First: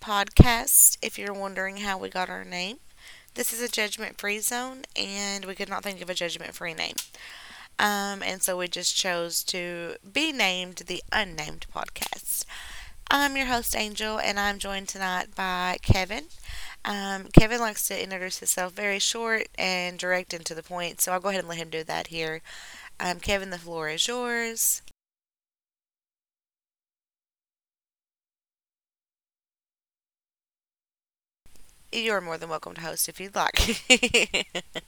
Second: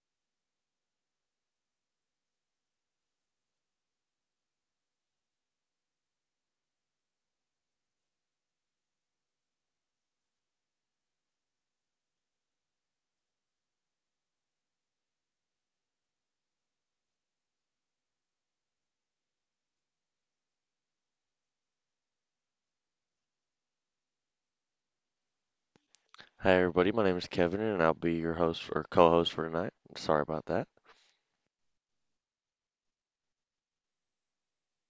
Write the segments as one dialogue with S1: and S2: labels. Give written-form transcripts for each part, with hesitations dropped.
S1: Podcast. If you're wondering how we got our name, this is a judgment free zone, and we could not think of a judgment free name. And so we just chose to be named the Unnamed Podcast. I'm your host, Angel, and I'm joined tonight by Kevin. Kevin likes to introduce himself very short and direct and to the point, so I'll go ahead and let him do that here. Kevin, the floor is yours.
S2: Hi, everybody. My name is Kevin, and I'll be your host for- or co-host for tonight. Sorry about that.
S1: You're more than welcome to host if you'd like.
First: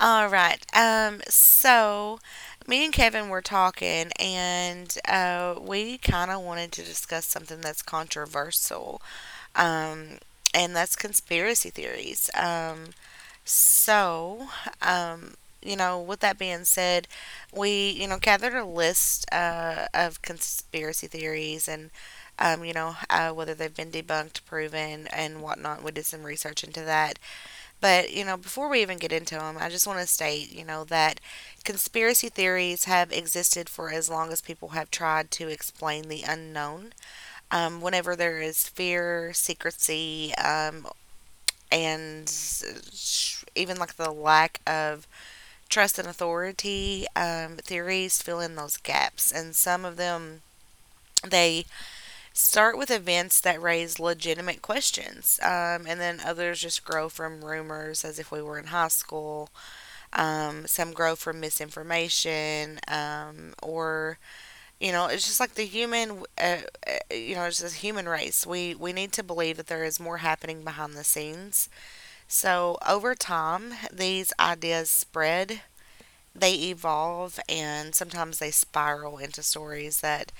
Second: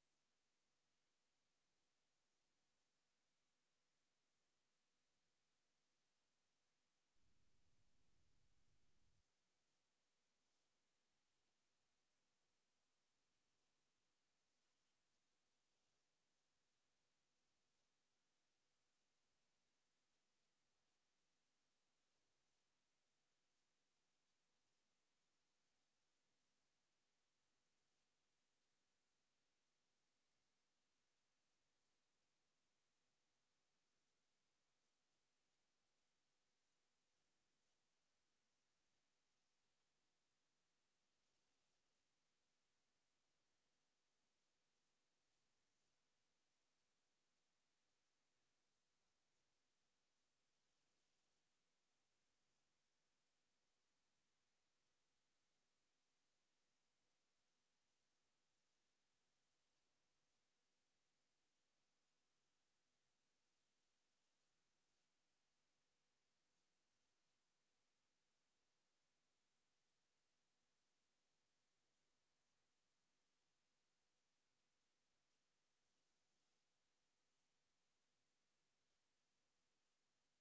S1: All right. So me and Kevin were talking, and we kind of wanted to discuss something that's controversial, um, and that's conspiracy theories. So, um, you know, with that being said, we, you know, gathered a list of conspiracy theories and, you know, whether they've been debunked, proven, and whatnot. We did some research into that. But, you know, before we even get into them, I just want to state, you know, that conspiracy theories have existed for as long as people have tried to explain the unknown. Whenever there is fear, secrecy, and even like the lack of trust and authority, theories fill in those gaps. And some of them, they start with events that raise legitimate questions, and then others just grow from rumors as if we were in high school, some grow from misinformation, or you know, it's just like the human, you know, it's the human race. We need to believe that there is more happening behind the scenes. So over time, these ideas spread. They evolve and sometimes they spiral into stories that,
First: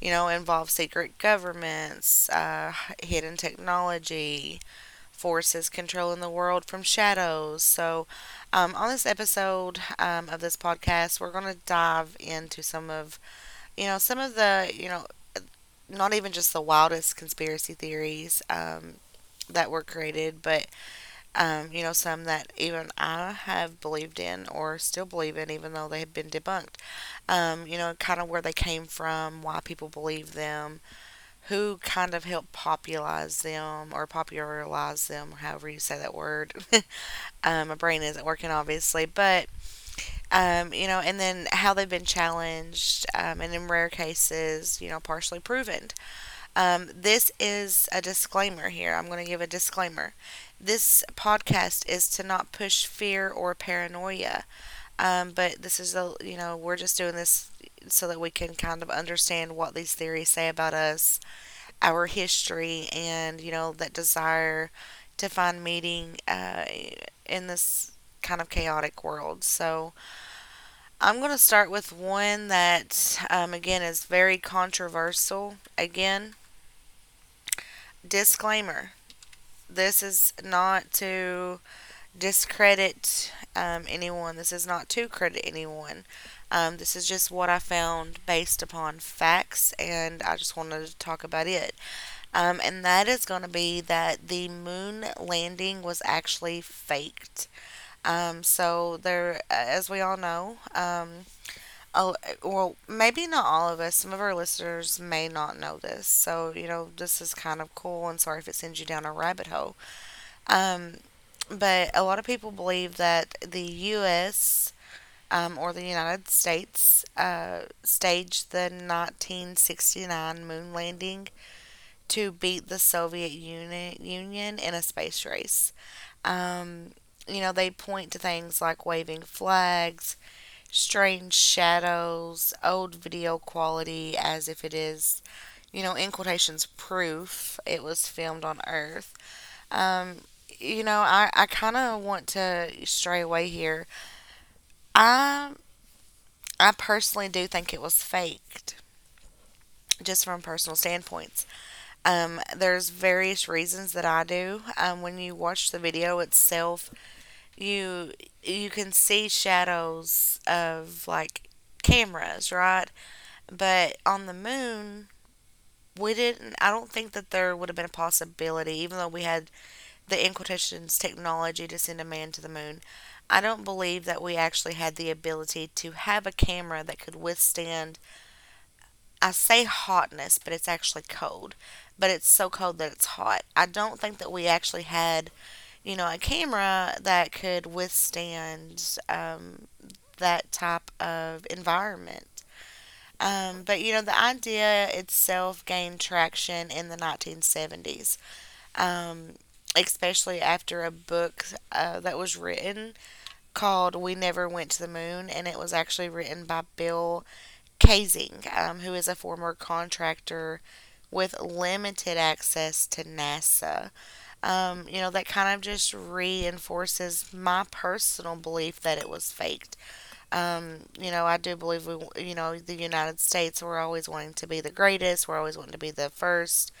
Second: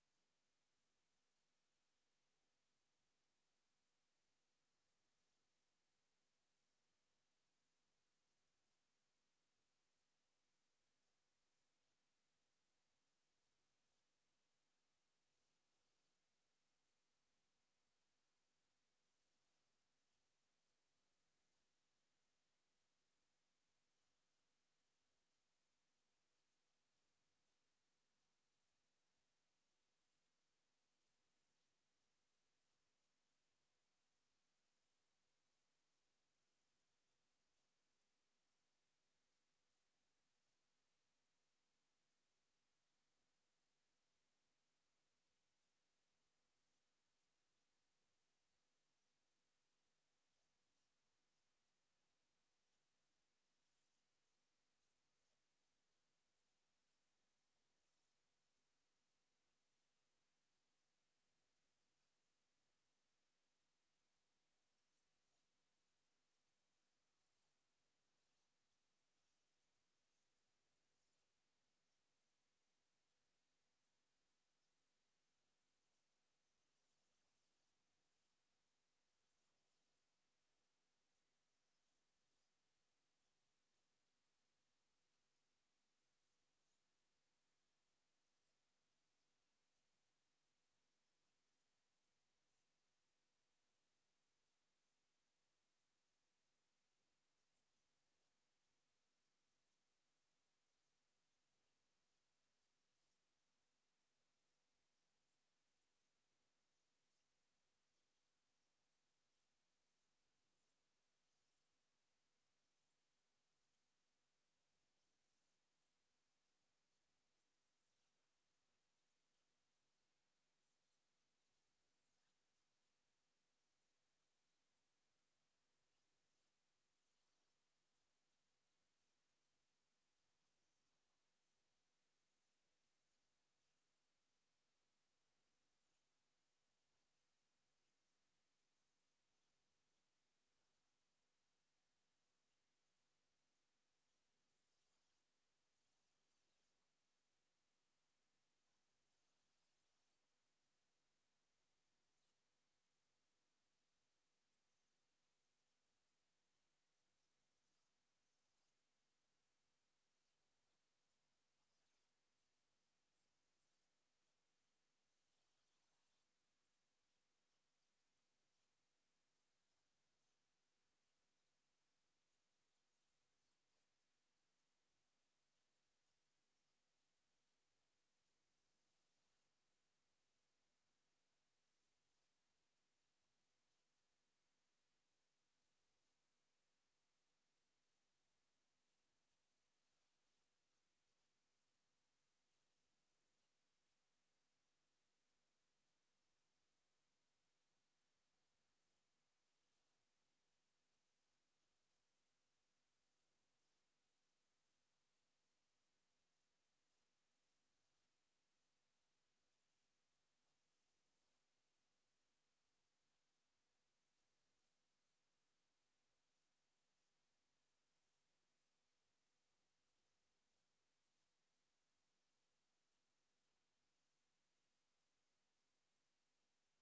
S1: you know, involve secret governments, hidden technology, forces controlling the world from shadows. So on this episode of this podcast, we're going to dive into some of, you know, some of the, you know, not even just the wildest conspiracy theories that were created, but, you know, some that even I have believed in or still believe in, even though they have been debunked. You know, kind of where they came from, why people believe them, who kind of helped popularize them or popularize them, however you say that word. My brain isn't working, obviously, but you know, and then how they've been challenged, and in rare cases, you know, partially proven. This is a disclaimer here. I'm going to give a disclaimer. This podcast is to not push fear or paranoia, but this is a you know we're just doing this so that we can kind of understand what these theories say about us, our history, and you know that desire to find meaning in this kind of chaotic world. So I'm going to start with one that again is very controversial. Again, disclaimer: this is not to discredit anyone. This is not to credit anyone. This is just what I found based upon facts, and I just wanted to talk about it. And that is going to be that the moon landing was actually faked. As we all know, oh, well, maybe not all of us. Some of our listeners may not know this. So you know, this is kind of cool. And sorry if it sends you down a rabbit hole. Um, but a lot of people believe that the U.S. Or the United States staged the 1969 moon landing to beat the Union in a space race. Um, you know, they point to things like waving flags, strange shadows, old video quality as if it is, you know, in quotations, proof it was filmed on Earth. Um, you know, I kind of want to stray away here. I, I personally do think it was faked, just from personal standpoints. There's various reasons that I do. When you watch the video itself, you you can see shadows of like cameras, right? But on the moon, we didn't. I don't think that there would have been a possibility, even though we had the in quotations technology to send a man to the moon. I don't believe that we actually had the ability to have a camera that could withstand, I say hotness, but it's actually cold. But it's so cold that it's hot. I don't think that we actually had, you know, a camera that could withstand that type of environment. But you know, the idea itself gained traction in the 1970s, um, especially after a book that was written called We Never Went to the Moon, and it was actually written by Bill Kaysing, who is a former contractor with limited access to NASA. You know, that kind of just reinforces my personal belief that it was faked. You know, I do believe we, you know, the United States, we're always wanting to be the greatest, we're always wanting to be the first,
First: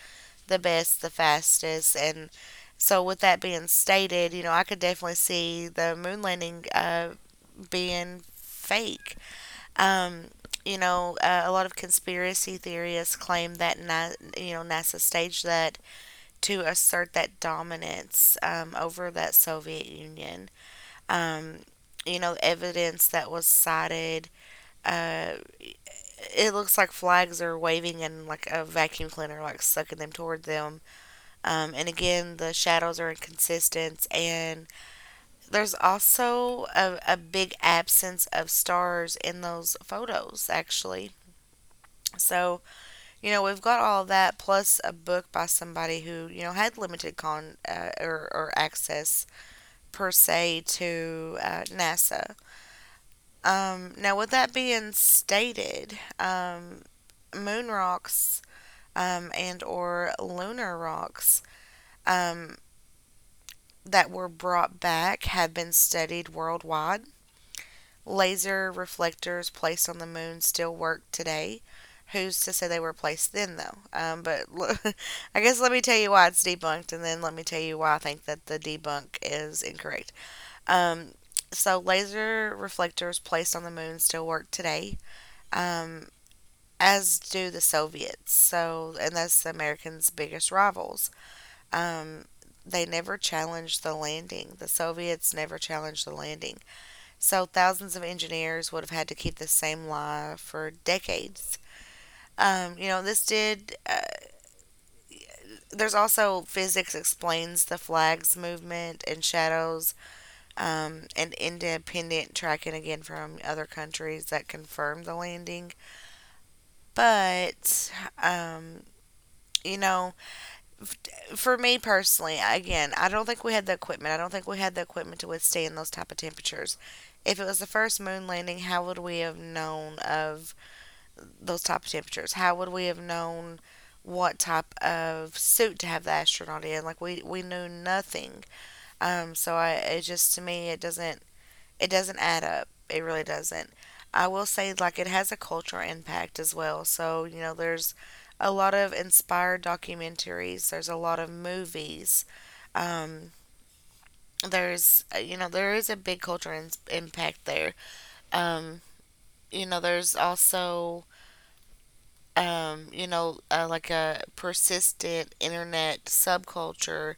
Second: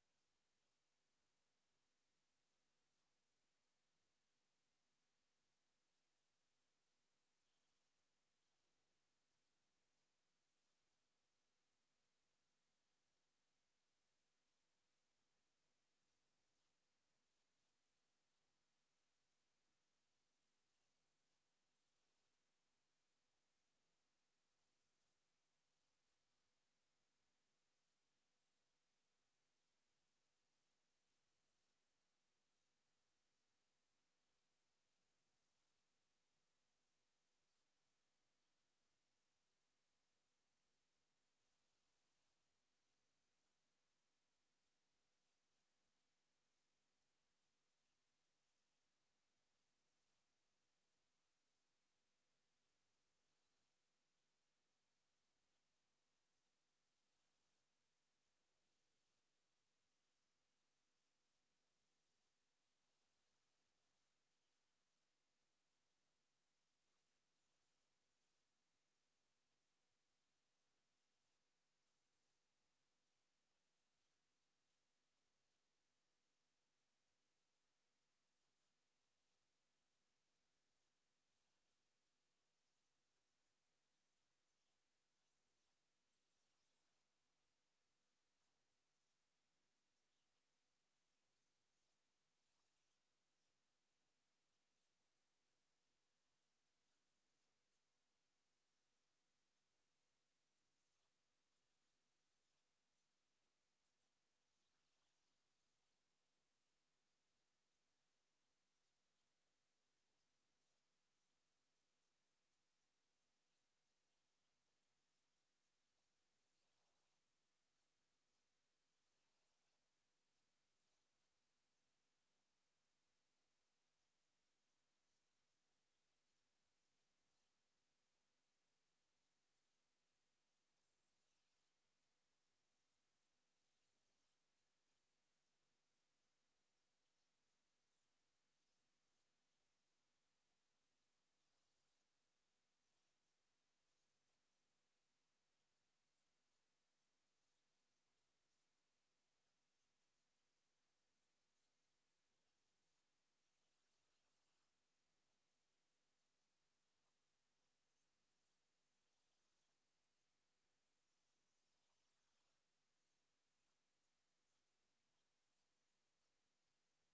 S1: the best, the fastest, and so, with that being stated, you know, I could definitely see the moon landing being fake. Um, you know, a lot of conspiracy theorists claim that you know NASA staged that to assert that dominance over that Soviet Union. Um, you know, evidence that was cited. Uh, it looks like flags are waving and like a vacuum cleaner like sucking them toward them. And again, the shadows are inconsistent, and there's also a big absence of stars in those photos, actually. So you know, we've got all of that plus a book by somebody who, you know, had limited con or access per se to NASA. Now, with that being stated, moon rocks and or lunar rocks um, that were brought back have been studied worldwide. Laser reflectors placed on the moon still work today. Who's to say they were placed then, though? But I guess let me tell you why it's debunked, and then let me tell you why I think that the debunk is incorrect. Um, so, laser reflectors placed on the moon still work today, um, as do the Soviets. So, and that's the Americans' biggest rivals. Um, they never challenged the landing. The Soviets never challenged the landing. So thousands of engineers would have had to keep the same lie for decades. You know, this did. There's also physics explains the flag's movement and shadows, and independent tracking again from other countries that confirmed the landing. But, um, you know, for me personally, again, I don't think we had the equipment. I don't think we had the equipment to withstand those type of temperatures. If it was the first moon landing, how would we have known of those type of temperatures? How would we have known what type of suit to have the astronaut in? Like we knew nothing. So I it just to me it doesn't, it doesn't add up. It really doesn't. I will say like it has a cultural impact as well. So you know there's a lot of inspired documentaries. There's a lot of movies. Um, there's you know there is a big cultural impact there. Um, you know there's also you know, like a persistent internet subculture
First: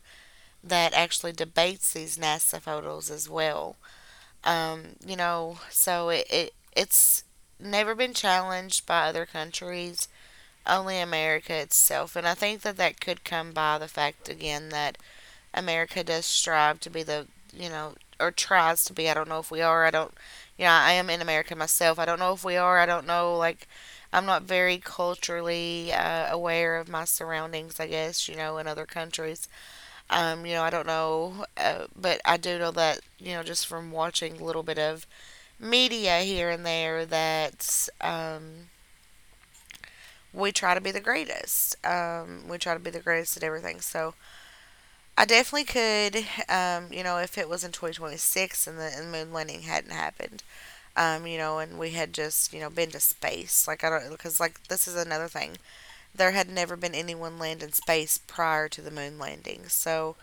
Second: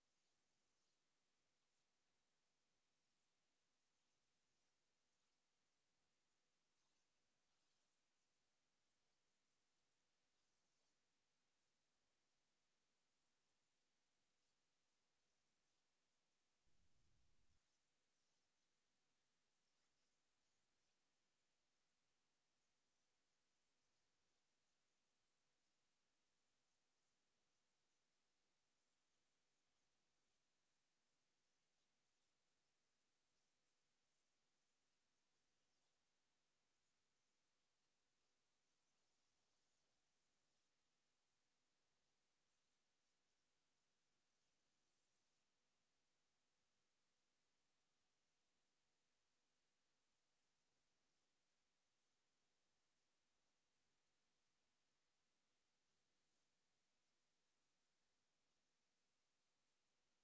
S1: that actually debates these NASA photos as well. You know, so it it's never been challenged by other countries, only America itself. And I think that that could come by the fact, again, that America does strive to be the, you know, or tries to be. I don't know if we are. I don't, you know, I am in America myself. I don't know if we are. I don't know, like, I'm not very culturally aware of my surroundings, I guess, you know, in other countries. You know, I don't know, but I do know that, you know, just from watching a little bit of media here and there, that we try to be the greatest. We try to be the greatest at everything. So I definitely could, you know, if it was in 2026 and and moon landing hadn't happened, you know, and we had just, you know, been to space. Like, I don't, because, like, this is another thing. There had never been anyone land in space prior to the moon landing. So,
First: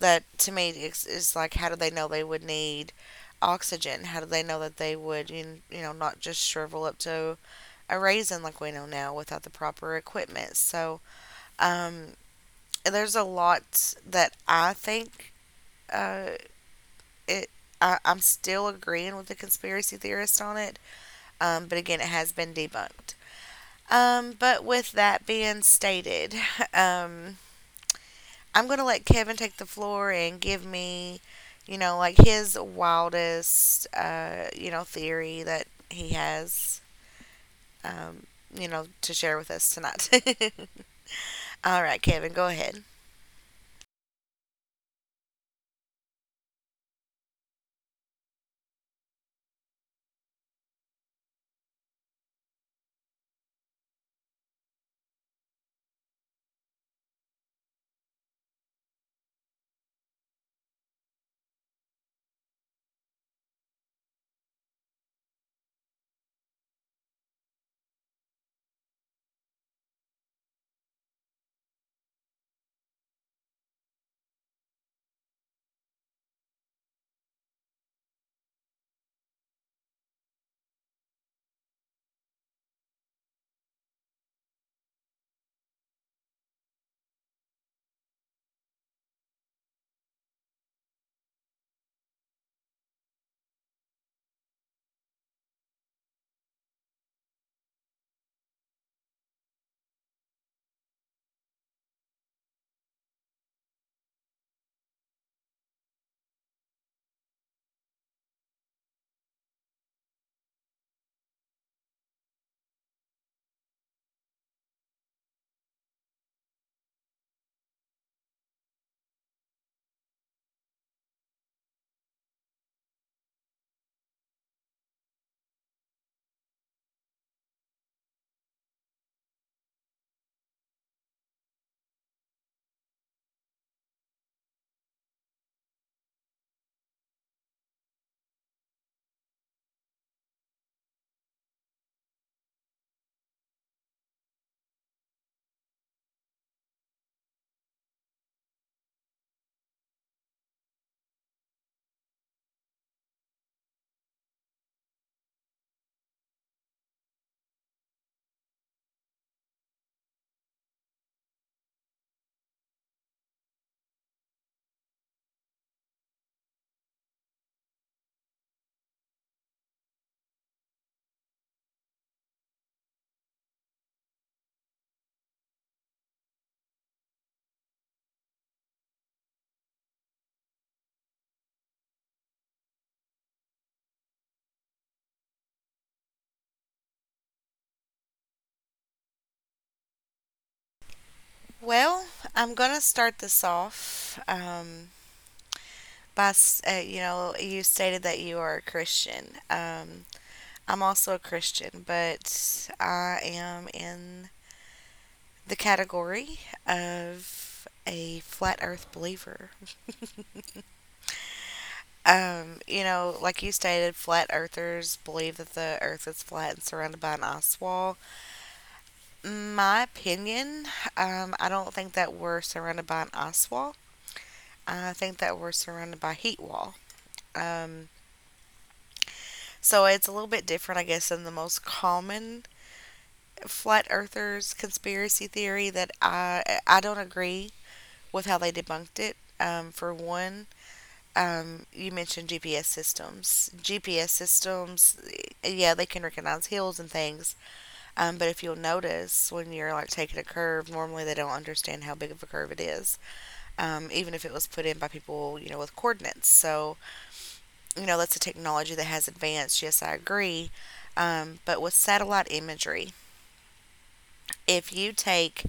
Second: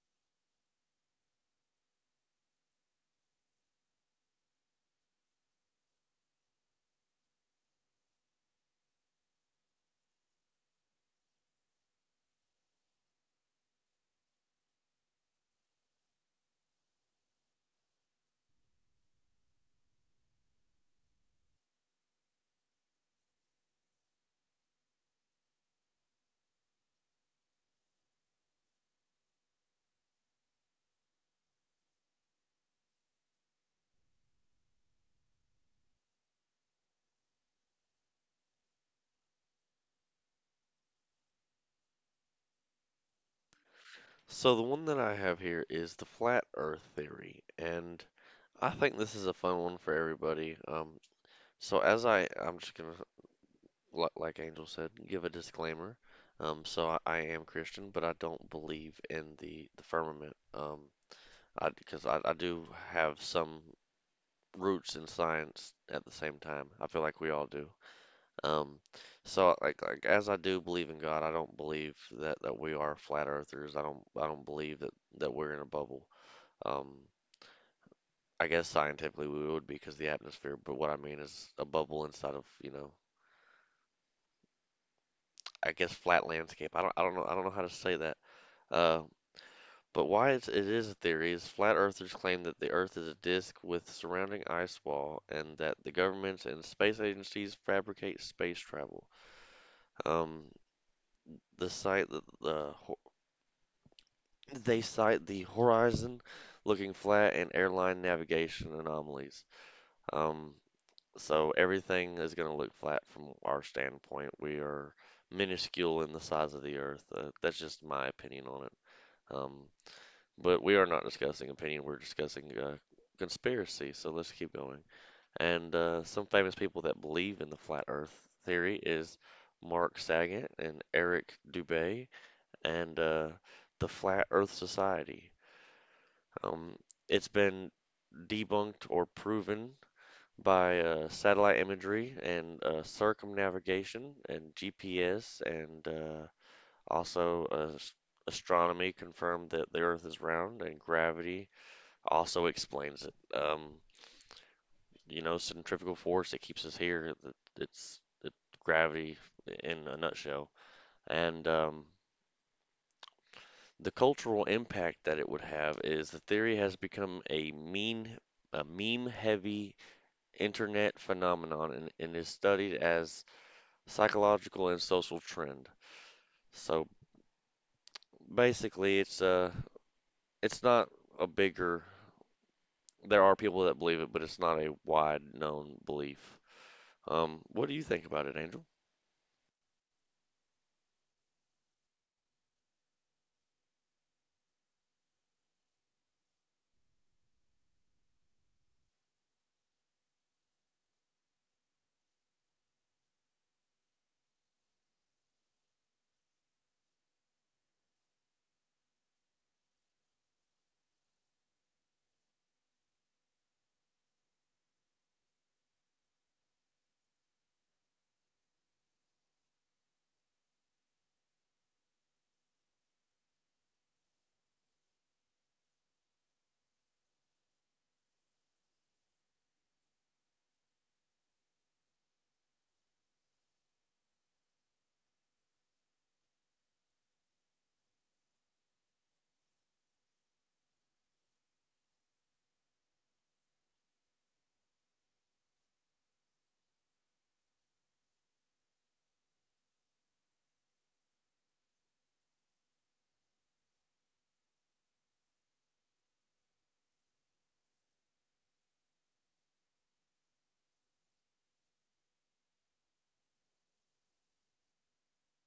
S1: that to me is like, how do they know they would need oxygen? How do they know that they would, you know, not just shrivel up to a raisin like we know now without the proper equipment? So, um, there's a lot that I think uh, it I'm still agreeing with the conspiracy theorist on it, but again, it has been debunked. But with that being stated, um, I'm going to let Kevin take the floor and give me, like his wildest, theory that he has, um, to share with us tonight. All right, Kevin, go ahead.
S2: So the one that I have here is the flat Earth theory, and I think this is a fun one for everybody. So as I, I'm just gonna, li- like Angel said, give a disclaimer. I am Christian, but I don't believe in the firmament. I do have some roots in science at the same time. I feel like we all do. Um, as I do believe in God, I don't believe that we are flat earthers. I don't believe that we're in a bubble. Um, I guess scientifically we would be because the atmosphere, but what I mean is a bubble inside of, you know, I guess flat landscape. I don't know how to say that. Uh, but why it is a theory is flat earthers claim that the earth is a disk with surrounding ice wall and that the governments and space agencies fabricate space travel. Um, the site that the They cite the horizon looking flat and airline navigation anomalies. Um, so everything is going to look flat from our standpoint. We are minuscule in the size of the Earth. That's just my opinion on it. Um, but we are not discussing opinion. We're discussing conspiracy. So let's keep going. And Some famous people that believe in the flat Earth theory is Mark Saget and Eric Dubay and the Flat Earth Society. Um, it's been debunked or proven by satellite imagery and circumnavigation and GPS, and also astronomy confirmed that the Earth is round, and gravity also explains it. You know, centrifugal force that keeps us here. It's gravity in a nutshell, and the cultural impact that it would have is the theory has become a mean, a meme-heavy internet phenomenon and is studied as psychological and social trend. So basically, it's not a bigger. There are people that believe it, but it's not a wide known belief. What do you think about it, Angel?
S1: Well, I'm going to start this off. Bas, you know, you stated that you are a Christian. I'm also a Christian, but I am in the category of a flat Earth believer. You know, like you stated, flat Earthers believe that the Earth is flat and surrounded by an ice wall. My opinion, I don't think that we're surrounded by an ice wall. I think that we're surrounded by a heat wall. Um, so it's a little bit different, I guess, than the most common flat earthers conspiracy theory that I don't agree with how they debunked it. For one, you mentioned GPS systems. GPS systems, yeah, they can recognize hills and things. But if you'll notice, when you're like taking a curve, normally they don't understand how big of a curve it is, even if it was put in by people, you know, with coordinates. So, you know, that's a technology that has advanced. Yes, I agree. But with satellite imagery, if you take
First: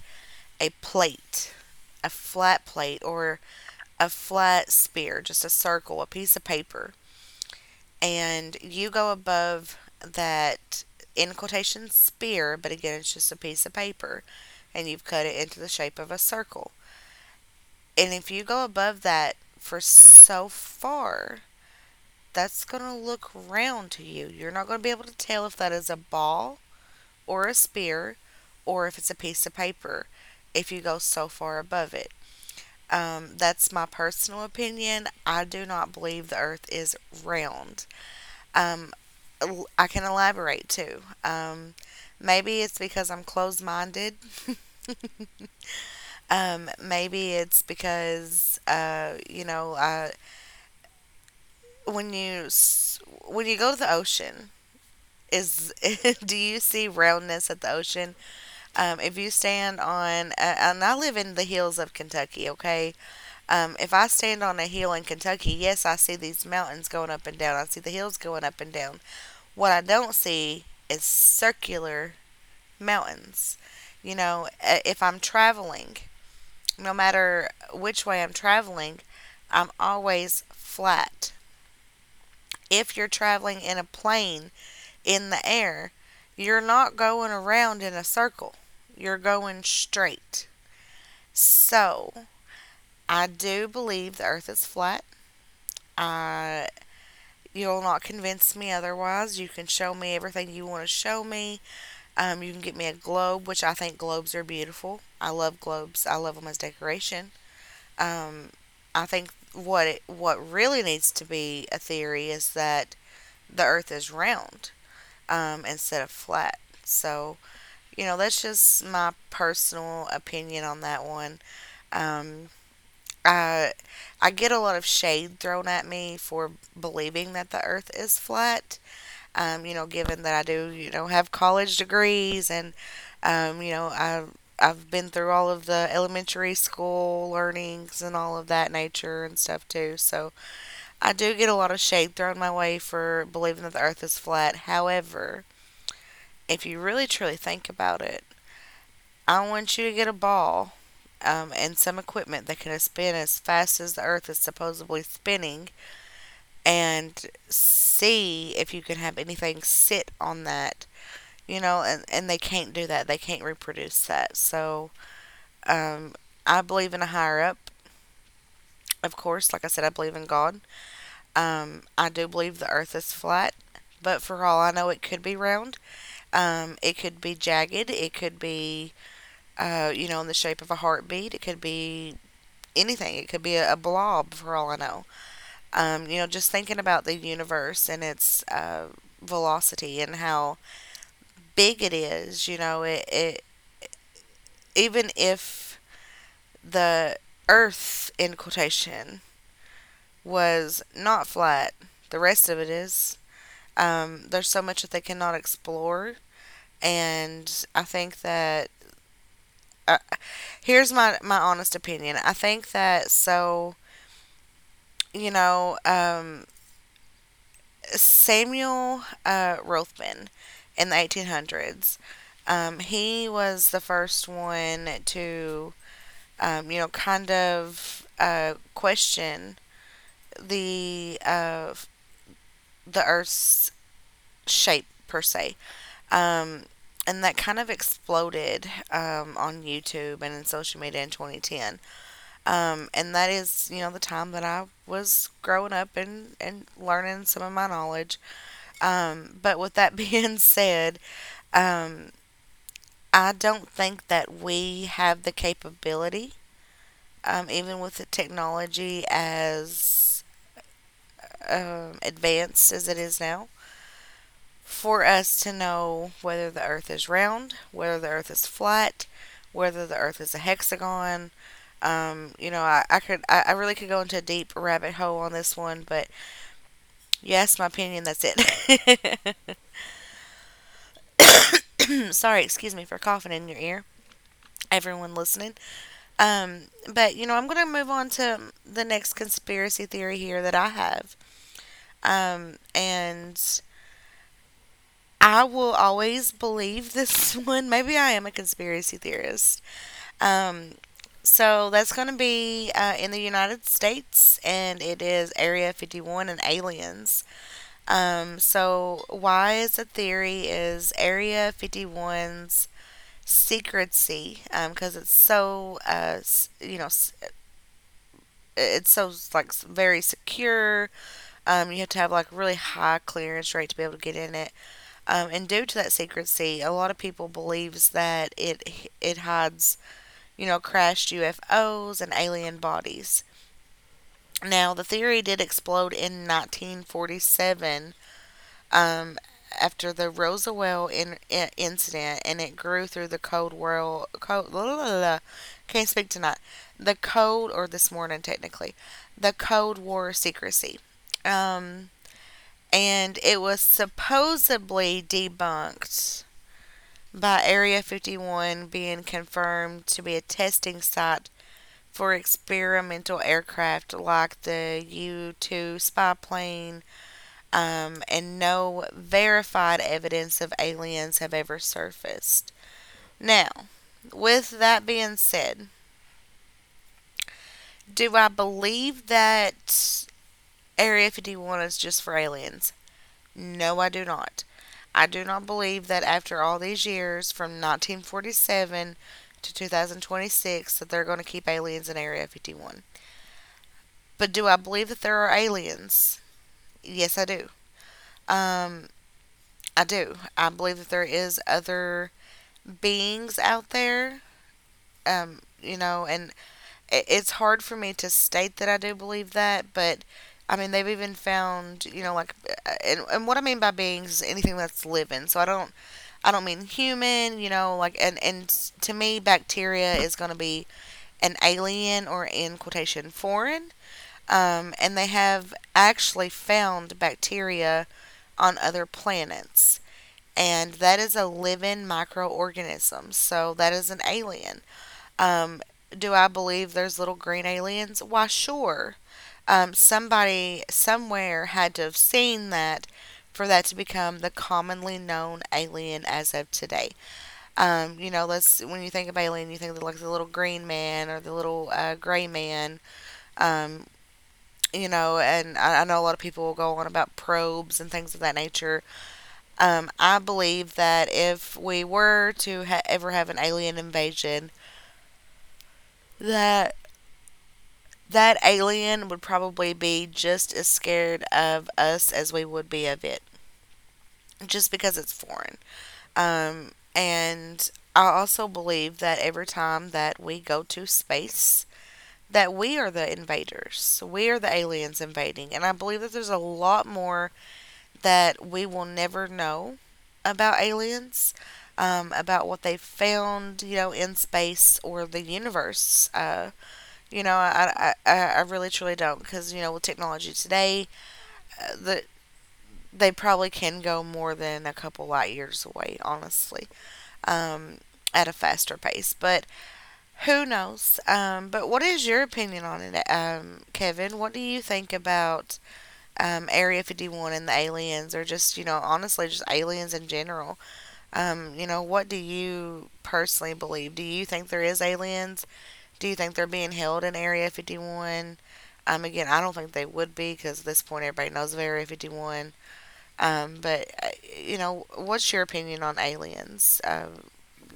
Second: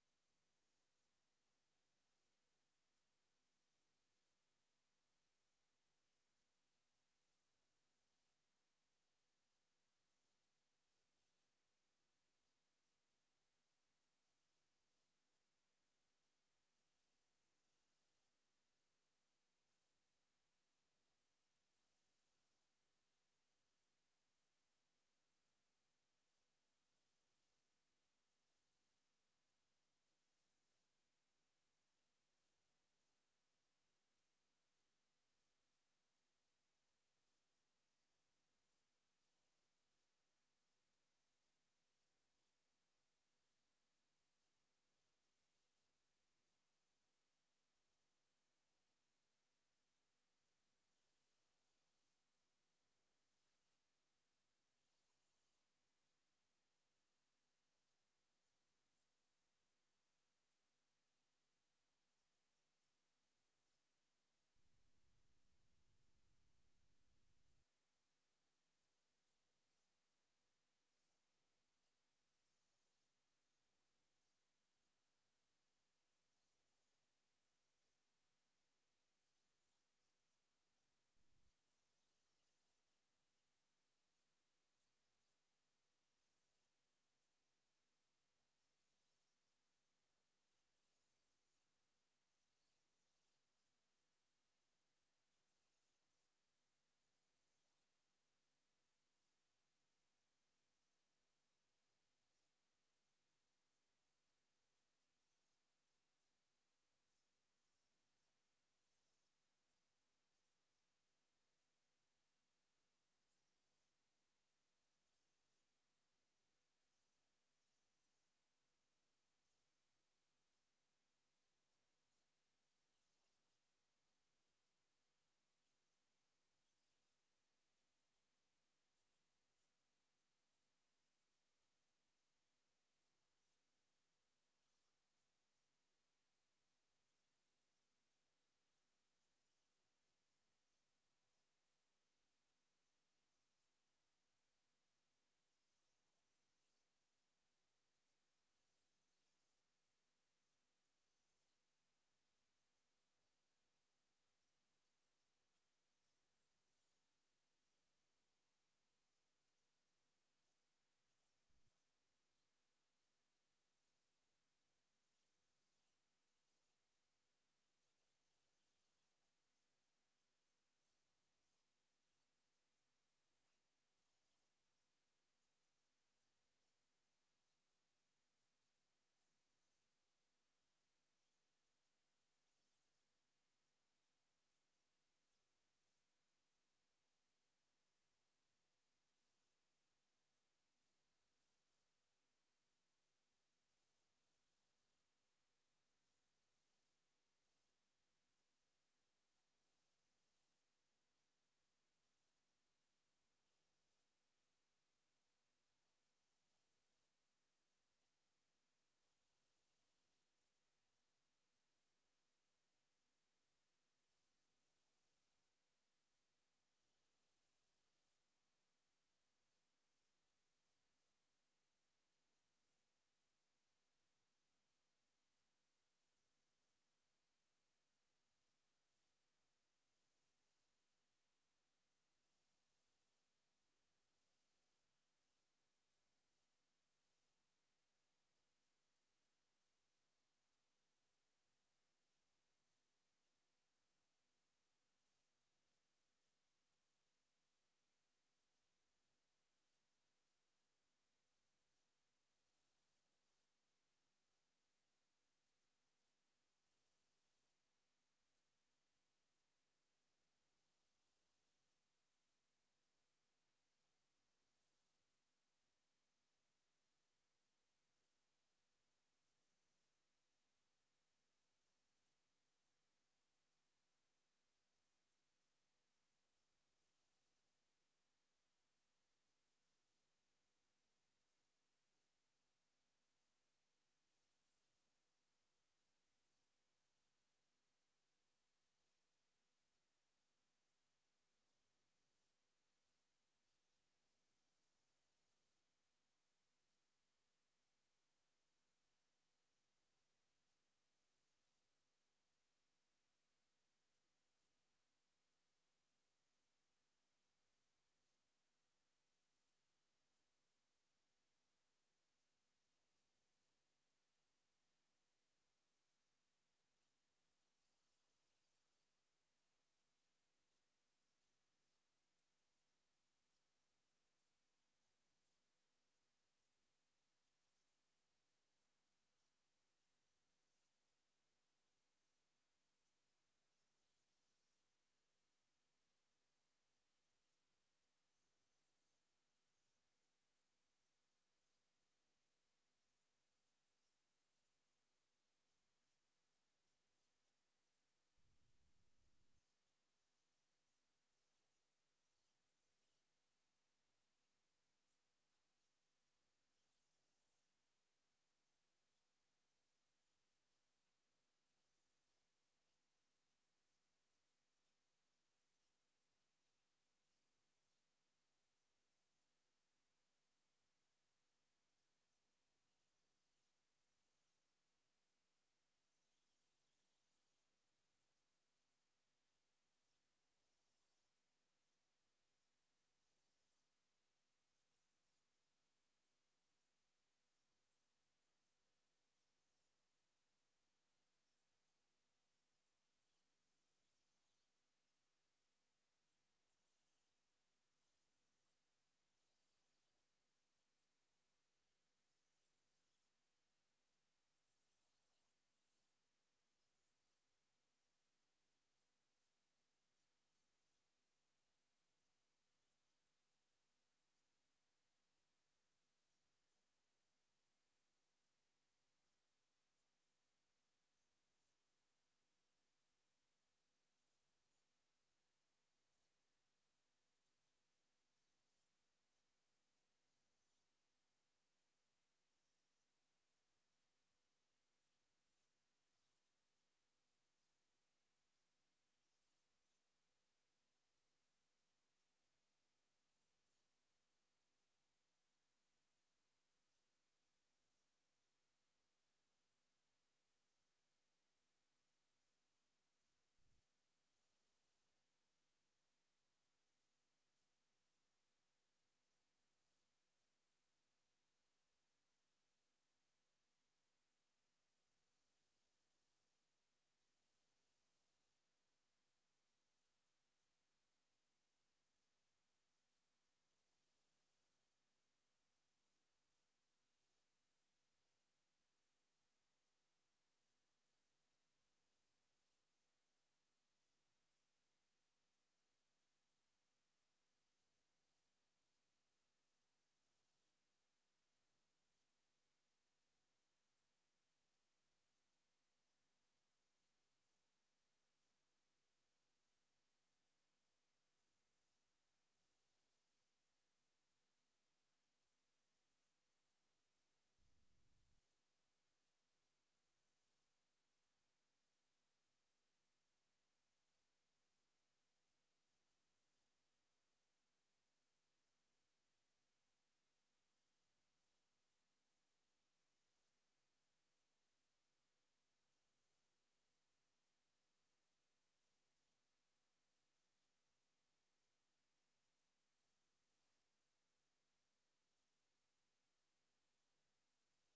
S1: a plate a flat plate or a flat sphere, just a circle, a piece of paper, and you go above that in quotation spear, but again, it's just a piece of paper, and you've cut it into the shape of a circle. And if you go above that for so far, that's going to look round to you. You're not going to be able to tell if that is a ball or a spear or if it's a piece of paper if you go so far above it. That's my personal opinion. I do not believe the earth is round. Um, I can elaborate too. Maybe it's because I'm closed minded. Maybe it's because, you know, when you when you go to the ocean, is do you see roundness at the ocean? If you stand on, and I live in the hills of Kentucky, okay, if I stand on a hill in Kentucky, yes, I see these mountains going up and down. I see the hills going up and down. What I don't see is circular mountains. You know, if I'm traveling, no matter which way I'm traveling, I'm always flat. If you're traveling in a plane in the air, you're not going around in a circle, you're going straight. So, I do believe the earth is flat. I You'll not convince me otherwise. You can show me everything you want to show me. You can get me a globe, which I think globes are beautiful. I love globes. I love them as decoration. Um, I think what really needs to be a theory is that the Earth is round, instead of flat. So, you know, that's just my personal opinion on that one. Um, I I get a lot of shade thrown at me for believing that the Earth is flat. You know, given that I do, you know, have college degrees and, you know, I've been through all of the elementary school learnings and all of that nature and stuff too. So I do get a lot of shade thrown my way for believing that the earth is flat. However, if you really truly think about it, I want you to get a ball, and some equipment that can spin as fast as the earth is supposedly spinning and see if you can have anything sit on that, you know, and they can't do that. They can't reproduce that. So, um, I believe in a higher up, of course. Like I said, I believe in God. I do believe the earth is flat, but for all I know, it could be round. It could be jagged. It could be, you know, in the shape of a heartbeat. It could be anything. It could be a blob, for all I know. You know, just thinking about the universe and its velocity and how big it is, you know, it even if the Earth in quotation was not flat. The rest of it is. There's so much that they cannot explore, and I think that uh, here's my honest opinion. I think that, so, you know, Samuel Rothman in the 1800s. He was the first one to, you know, kind of, question the uh, the Earth's shape per se. Um, and that kind of exploded, on YouTube and in social media in 2010. And that is, you know, the time that I was growing up and learning some of my knowledge. But with that being said, um, I don't think that we have the capability, even with the technology as advanced as it is now, for us to know whether the Earth is round, whether the Earth is flat, whether the Earth is a hexagon. You know, I could, I really could go into a deep rabbit hole on this one, but yes, my opinion. That's it. Sorry, excuse me for coughing in your ear, everyone listening. Um, but you know, I'm gonna move on to the next conspiracy theory here that I have. And I will always believe this one. Maybe I am a conspiracy theorist. Um, so that's going to be, in the United States, and it is Area 51 and aliens. So why is the theory is Area 51's secrecy, because, it's so, you know, it's so like, very secure. You have to have like really high clearance rate to be able to get in it. And due to that secrecy, a lot of people believes that it hides, you know, crashed UFOs and alien bodies. Now, the theory did explode in 1947, um, after the Roswell incident, and it grew through the Cold World. Cold, la, la, la. Can't speak tonight. The Cold, or this morning technically, the Cold War secrecy. Um, and it was supposedly debunked by Area 51 being confirmed to be a testing site for experimental aircraft like the U 2 spy plane, and no verified evidence of aliens have ever surfaced. Now, with that being said, do I believe that Area 51 is just for aliens? No, I do not. I do not believe that after all these years, from 1947 to 2026, that they're going to keep aliens in Area 51. But do I believe that there are aliens? Yes, I do. Um, I do. I believe that there is other beings out there. You know, and it's hard for me to state that I do believe that, but I mean, they've even found, you know, like, and what I mean by beings is anything that's living. So I don't mean human, you know, like, to me, bacteria is going to be an alien or in quotation foreign. And they have actually found bacteria on other planets, and that is a living microorganism. So that is an alien. Um, do I believe there's little green aliens? Why, sure. Somebody somewhere had to have seen that for that to become the commonly known alien as of today. You know, let's when you think of alien, you think of like the little green man or the little gray man. Um, you know, and I know a lot of people will go on about probes and things of that nature, I believe that if we were to ever have an alien invasion, that that alien would probably be just as scared of us as we would be of it, just because it's foreign. And I also believe that every time that we go to space, that we are the invaders. We are the aliens invading. And I believe that there's a lot more that we will never know about aliens, about what they found, you know, in space or the universe. You know, I really truly don't because, you know, with technology today, uh, the, they probably can go more than a couple light years away, honestly, um, at a faster pace. But who knows? But what is your opinion on it, Kevin? What do you think about, Area 51 and the aliens, or just, you know, honestly, just aliens in general. You know, what do you personally believe? Do you think there is aliens? Do you think they're being held in Area 51? Again, I don't think they would be because at this point everybody knows of Area 51. Um, but, uh, what's your opinion on aliens?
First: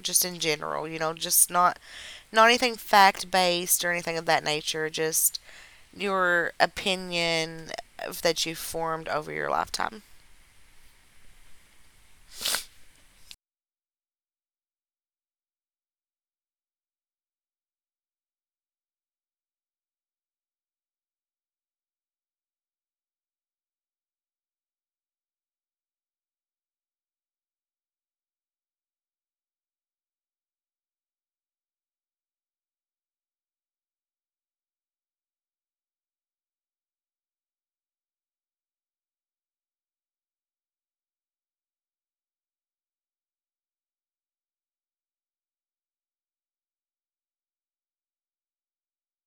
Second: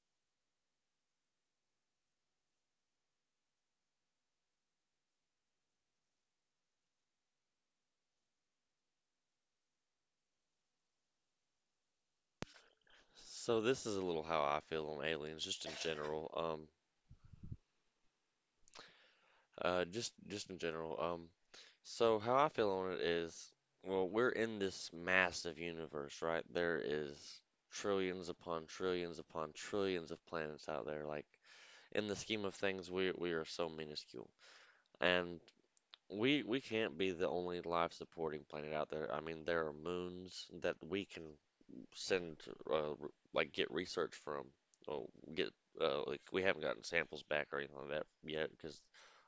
S1: Just in general, just not anything fact based or anything of that nature, just your opinion that you've formed over your lifetime.
S2: So this is a little how I feel on aliens, just in general. Just just in general. So how I feel on it is, well, we're in this massive universe, right? There is trillions upon trillions upon trillions of planets out there. Like in the scheme of things, we are so minuscule, and we can't be the only life supporting planet out there. I mean, there are moons that we can send, uh, like get research from, or get like we haven't gotten samples back or anything like that yet, because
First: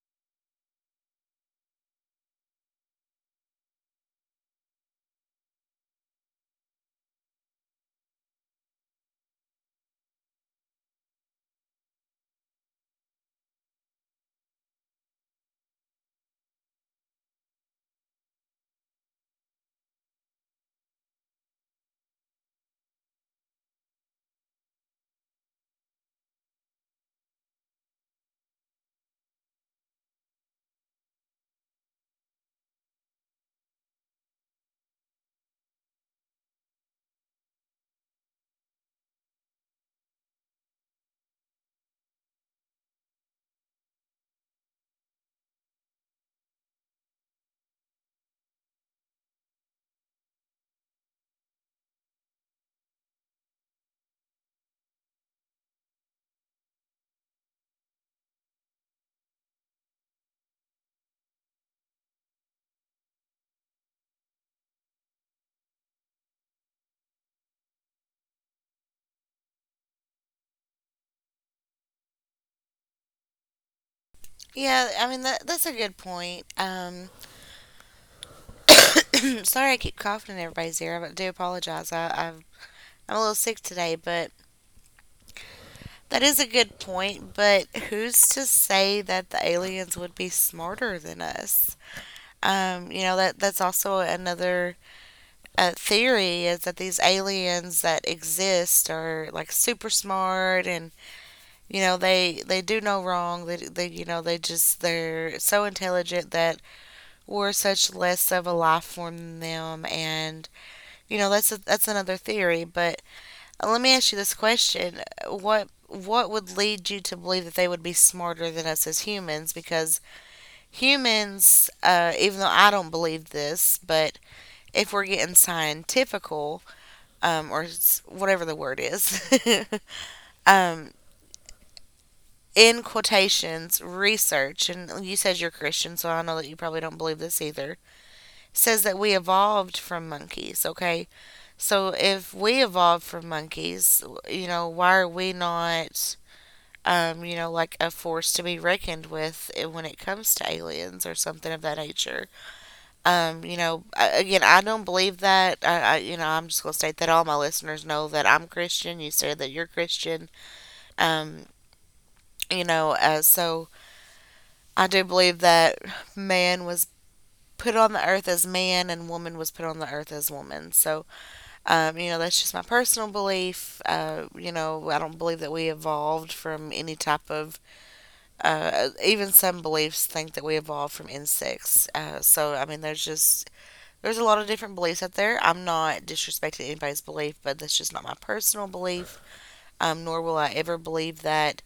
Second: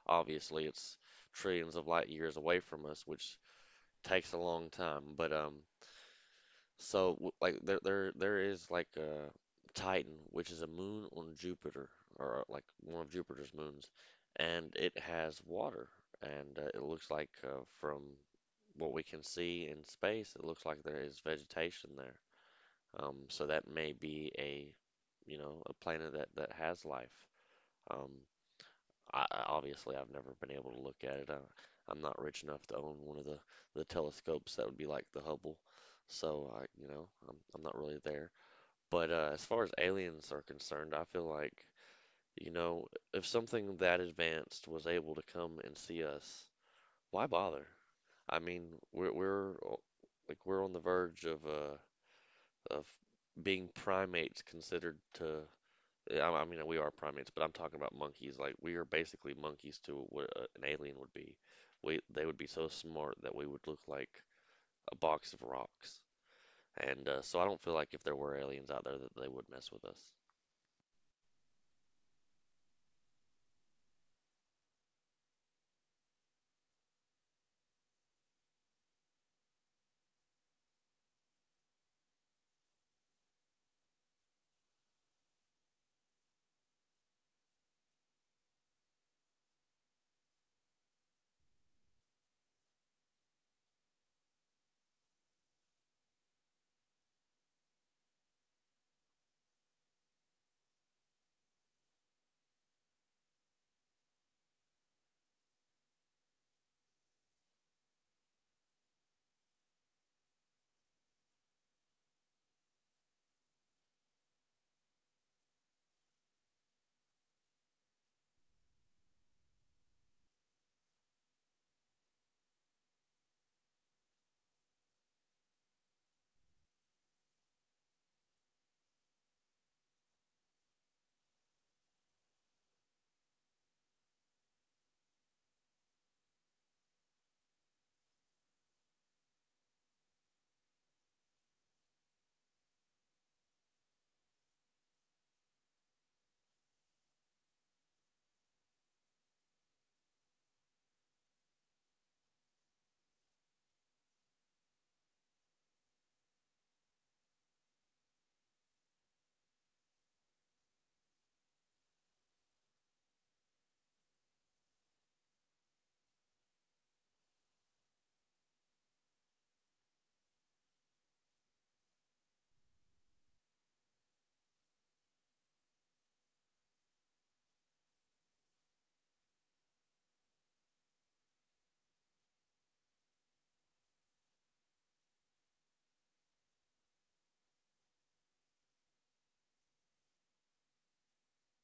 S2: obviously it's trillions of light years away from us, which takes a long time. But there is like a Titan, which is a moon on Jupiter, or like one of Jupiter's moons, and it has water, and it looks like from what we can see in space, it looks like there is vegetation there. So that may be a you know a planet that has life. Um, I, obviously, I've never been able to look at it. I'm not rich enough to own one of the telescopes that would be like the Hubble. So you know, I'm not really there. But as far as aliens are concerned, I feel like, you know, if something that advanced was able to come and see us, why bother? I mean, we're we're uh, we're on the verge of of being primates considered to yeah, I mean, we are primates, but I'm talking about monkeys. Like we are basically monkeys to what an alien would be. We They would be so smart that we would look like a box of rocks. And so I don't feel like if there were aliens out there that they would mess with us.
S1: Yeah, I mean that's a good point. Sorry I keep coughing in everybody's ear, but I do apologize. I'm a little sick today, but that is a good point. But who's to say that the aliens would be smarter than us? You know, that's also another theory, is that these aliens that exist are like super smart, and you know they do no wrong. They You know, they're so intelligent that we're such less of a life form than them. And you know that's another theory, but let me ask you this question. What would lead you to believe that they would be smarter than us as humans? Because humans, even though I don't believe this, but if we're getting scientifical, whatever the word is, um, in quotations research, and you said you're Christian, so I know that you probably don't believe this either, says that we evolved from monkeys, okay? So if we evolved from monkeys, you know, why are we not, you know, like a force to be reckoned with when it comes to aliens or something of that nature? Again, I don't believe that. I You know, I'm just gonna state that all my listeners know that I'm Christian. You said that you're Christian. Um, so I do believe that man was put on the earth as man, and woman was put on the earth as woman. So you know, that's just my personal belief. You know, I don't believe that we evolved from any type of, even some beliefs think that we evolved from insects. So, I mean, there's a lot of different beliefs out there. I'm not disrespecting anybody's belief, but that's just not my personal belief, nor will I ever believe that.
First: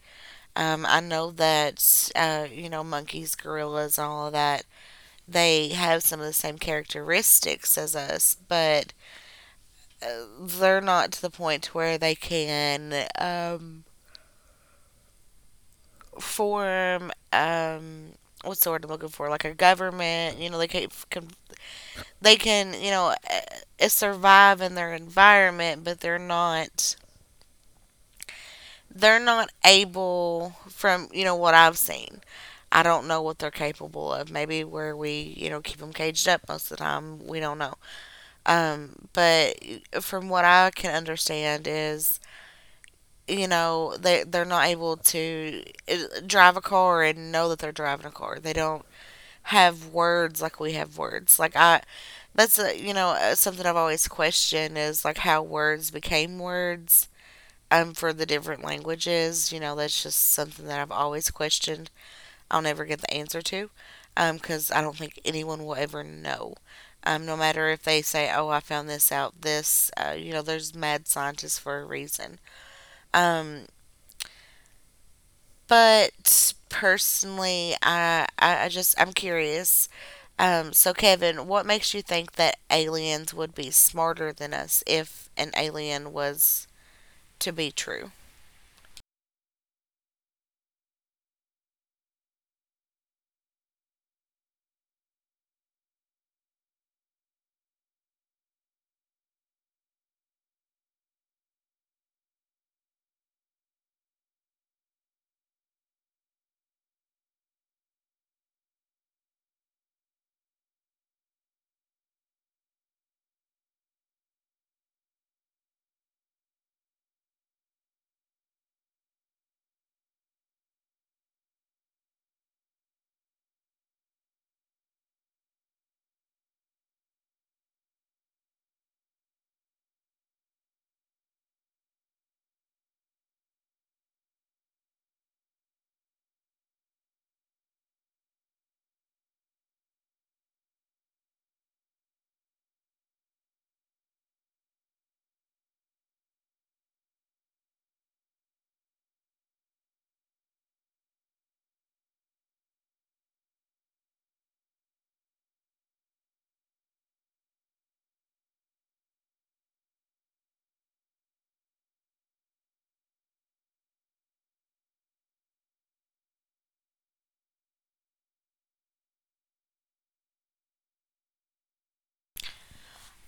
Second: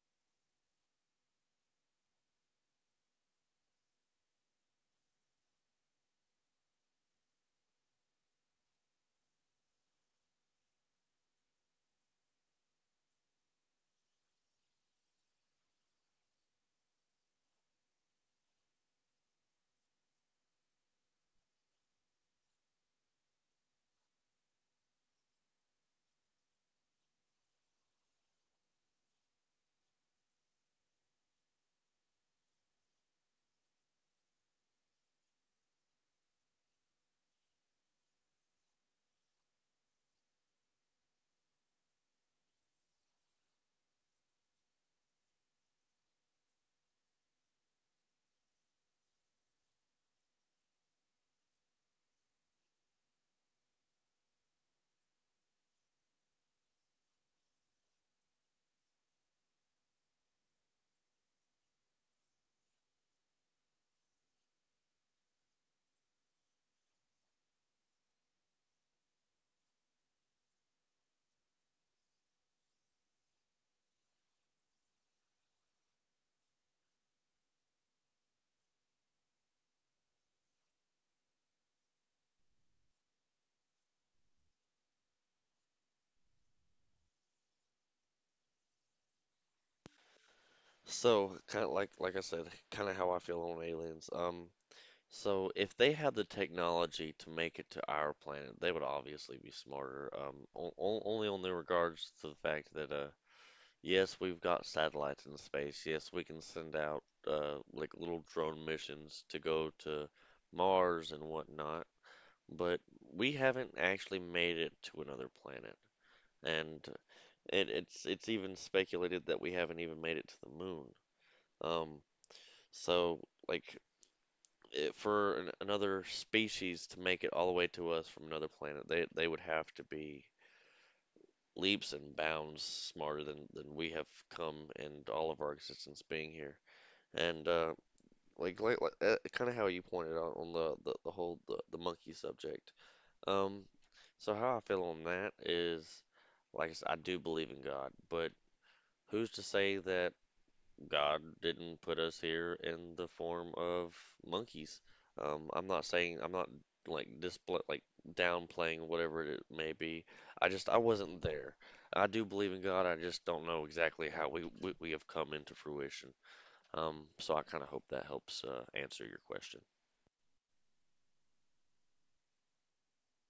S1: I know that, monkeys, gorillas, and all of that, they have some of the same characteristics as us, but they're not to the point where they can form what's the word I'm looking for, like a government. You know, can they can you know survive in their environment, but they're not able from you know what I've seen. I don't know what they're capable of. Maybe where we you know keep them caged up most of the time, we don't know. But from what I can understand is you know they're not able to uh, drive a car and know that they're driving a car. They don't have words like we have words. You know, something I've always questioned is like how words became words for the different languages. You know, that's just something that I've always questioned. I'll never get the answer to because I don't think anyone will ever know. No matter if they say, "Oh, I found this out," this you know, there's mad scientists for a reason. Um, But personally, I'm curious. So, Kevin, what makes you think that aliens would be smarter than us if an alien was to be true?
S2: So like I said, kind of how I feel on aliens. So if they had the technology to make it to our planet, they would obviously be smarter. Only on the regards to the fact that yes, we've got satellites in space. Yes, we can send out like little drone missions to go to Mars and whatnot, but we haven't actually made it to another planet. And it's even speculated that we haven't even made it to the moon. Um, so like for another species to make it all the way to us from another planet, they would have to be leaps and bounds smarter than we have come in all of our existence being here. And like Kind of how you pointed out on the monkey subject. Um, so how I feel on that is, like I said, I do believe in God, but who's to say that God didn't put us here in the form of monkeys? I'm not saying I'm not like display like downplaying whatever it may be. I wasn't there. I do believe in God. I just don't know exactly how we have come into fruition. So I kind of hope that helps answer your question.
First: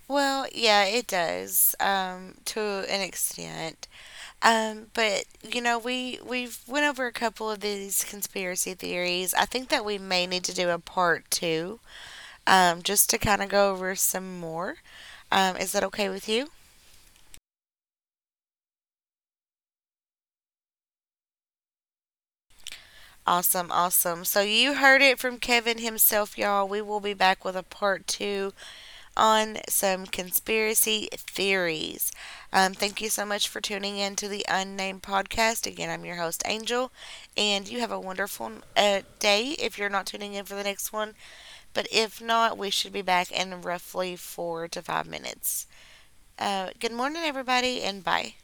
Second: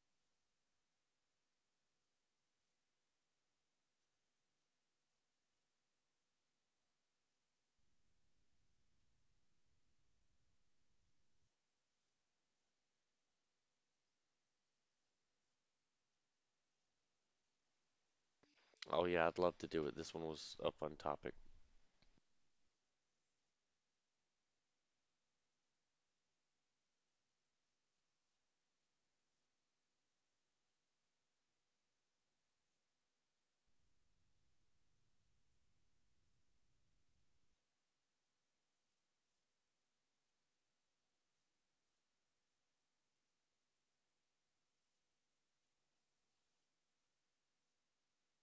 S1: Well, yeah, it does, to an extent. But you know, we we've went over a couple of these conspiracy theories. I think that we may need to do a part two, just to kind of go over some more. Is that okay with you?
S2: Oh yeah, I'd love to do it. This one was up on topic.
S1: Awesome, awesome. So you heard it from Kevin himself, y'all. We will be back with a part two on some conspiracy theories. Thank you so much for tuning in to the Unnamed Podcast. Again, I'm your host, Angel, and you have a wonderful day if you're not tuning in for the next one. But if not, we should be back in roughly 4 to 5 minutes. Good morning, everybody, and bye.